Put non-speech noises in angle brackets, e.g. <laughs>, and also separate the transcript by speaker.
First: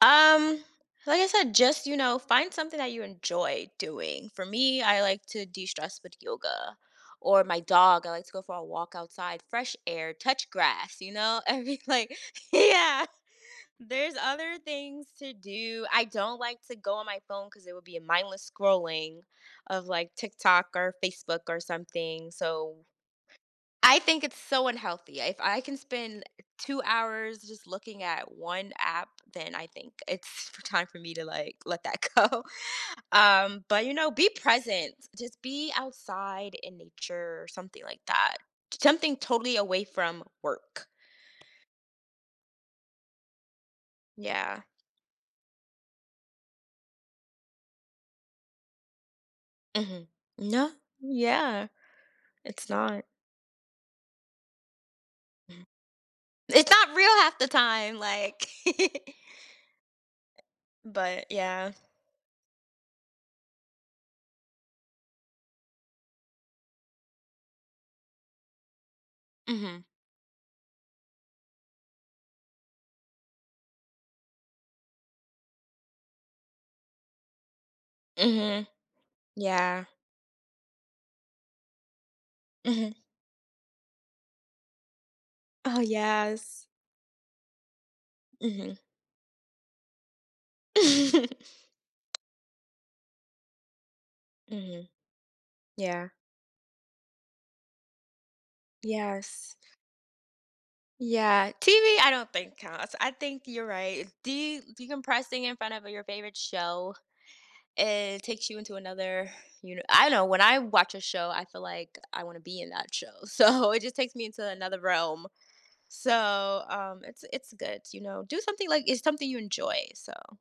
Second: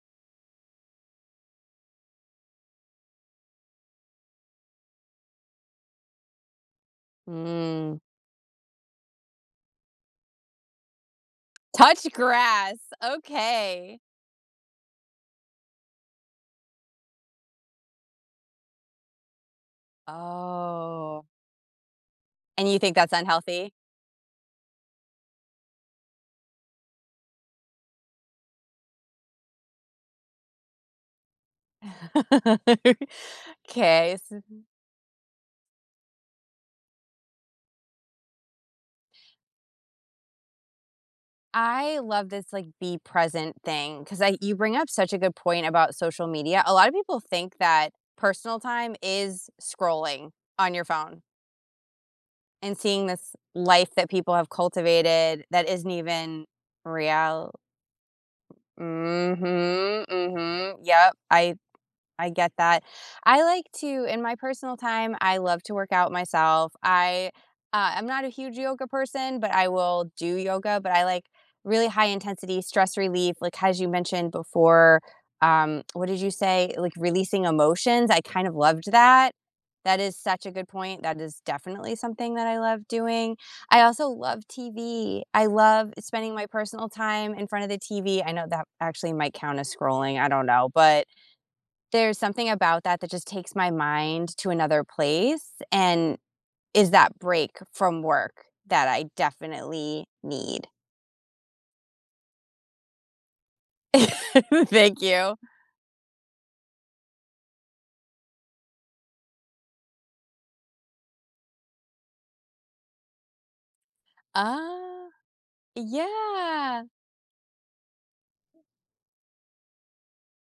Speaker 1: Um, like I said, just, you know, find something that you enjoy doing. For me, I like to destress with yoga, or my
Speaker 2: Mm.
Speaker 1: dog, I like to go for a walk outside, fresh air, touch grass, you know? I'd be
Speaker 2: Touch
Speaker 1: like
Speaker 2: grass.
Speaker 1: Yeah!
Speaker 2: Okay.
Speaker 1: There's other things to do, I don't like to go on my phone 'cause it would be a mindless scrolling of, like, TikTok or
Speaker 2: Oh.
Speaker 1: Facebook or something,
Speaker 2: And you
Speaker 1: so
Speaker 2: think that's unhealthy?
Speaker 1: I think it's so unhealthy. If I can spend 2 hours just looking at 1 app, then I think it's for time for me to, like, let that go.
Speaker 2: <laughs>
Speaker 1: Um, but, you know,
Speaker 2: 'Kay,
Speaker 1: be
Speaker 2: so
Speaker 1: present. Just be outside in nature or something like that. Something totally away from work.
Speaker 2: I love this, like, be present thing 'cause I you
Speaker 1: Yeah.
Speaker 2: bring up such a good point about social media. A lot of people think that personal time is
Speaker 1: Mhm.
Speaker 2: scrolling
Speaker 1: No.
Speaker 2: on your phone
Speaker 1: Yeah. It's
Speaker 2: and
Speaker 1: not.
Speaker 2: seeing this life that people have cultivated that isn't even
Speaker 1: It's not real half the
Speaker 2: real
Speaker 1: time! Like <chuckles>
Speaker 2: Mhm, mhm, yep.
Speaker 1: But
Speaker 2: I
Speaker 1: yeah.
Speaker 2: I get that. I like to in my personal time, I love to work out myself, I, uh I'm not a huge yoga person, but I
Speaker 1: Mhm.
Speaker 2: will do yoga, but I like really high intensity stress relief, like, as you mentioned before um, <tsk> what did you say? Like, releasing emotions? I kind of
Speaker 1: Mhm.
Speaker 2: loved that.
Speaker 1: Yeah.
Speaker 2: That is such a good point, that is definitely something that I love
Speaker 1: Mhm.
Speaker 2: doing. I also love TV, I
Speaker 1: Oh,
Speaker 2: love spending my
Speaker 1: yes.
Speaker 2: personal time in front of the TV I know that
Speaker 1: Mhm.
Speaker 2: actually might count as scrolling, I don't know, but there's
Speaker 1: <chuckles>
Speaker 2: something about that that just takes my mind to another
Speaker 1: Mhm.
Speaker 2: place
Speaker 1: Yeah.
Speaker 2: and is that break from work that I
Speaker 1: Yes.
Speaker 2: definitely need.
Speaker 1: Yeah. TV, I don't think counts, I think you're right, de
Speaker 2: <laughs> Thank you.
Speaker 1: decompressing in front of your favorite show, it takes you into another, you kn I don't know, when I watch a show, I feel like I wanna be in that show. So, it just takes me into another
Speaker 2: Uh.
Speaker 1: realm. So,
Speaker 2: Yeah.
Speaker 1: um, it's it's good, you know? Do something, like, it's something you enjoy, so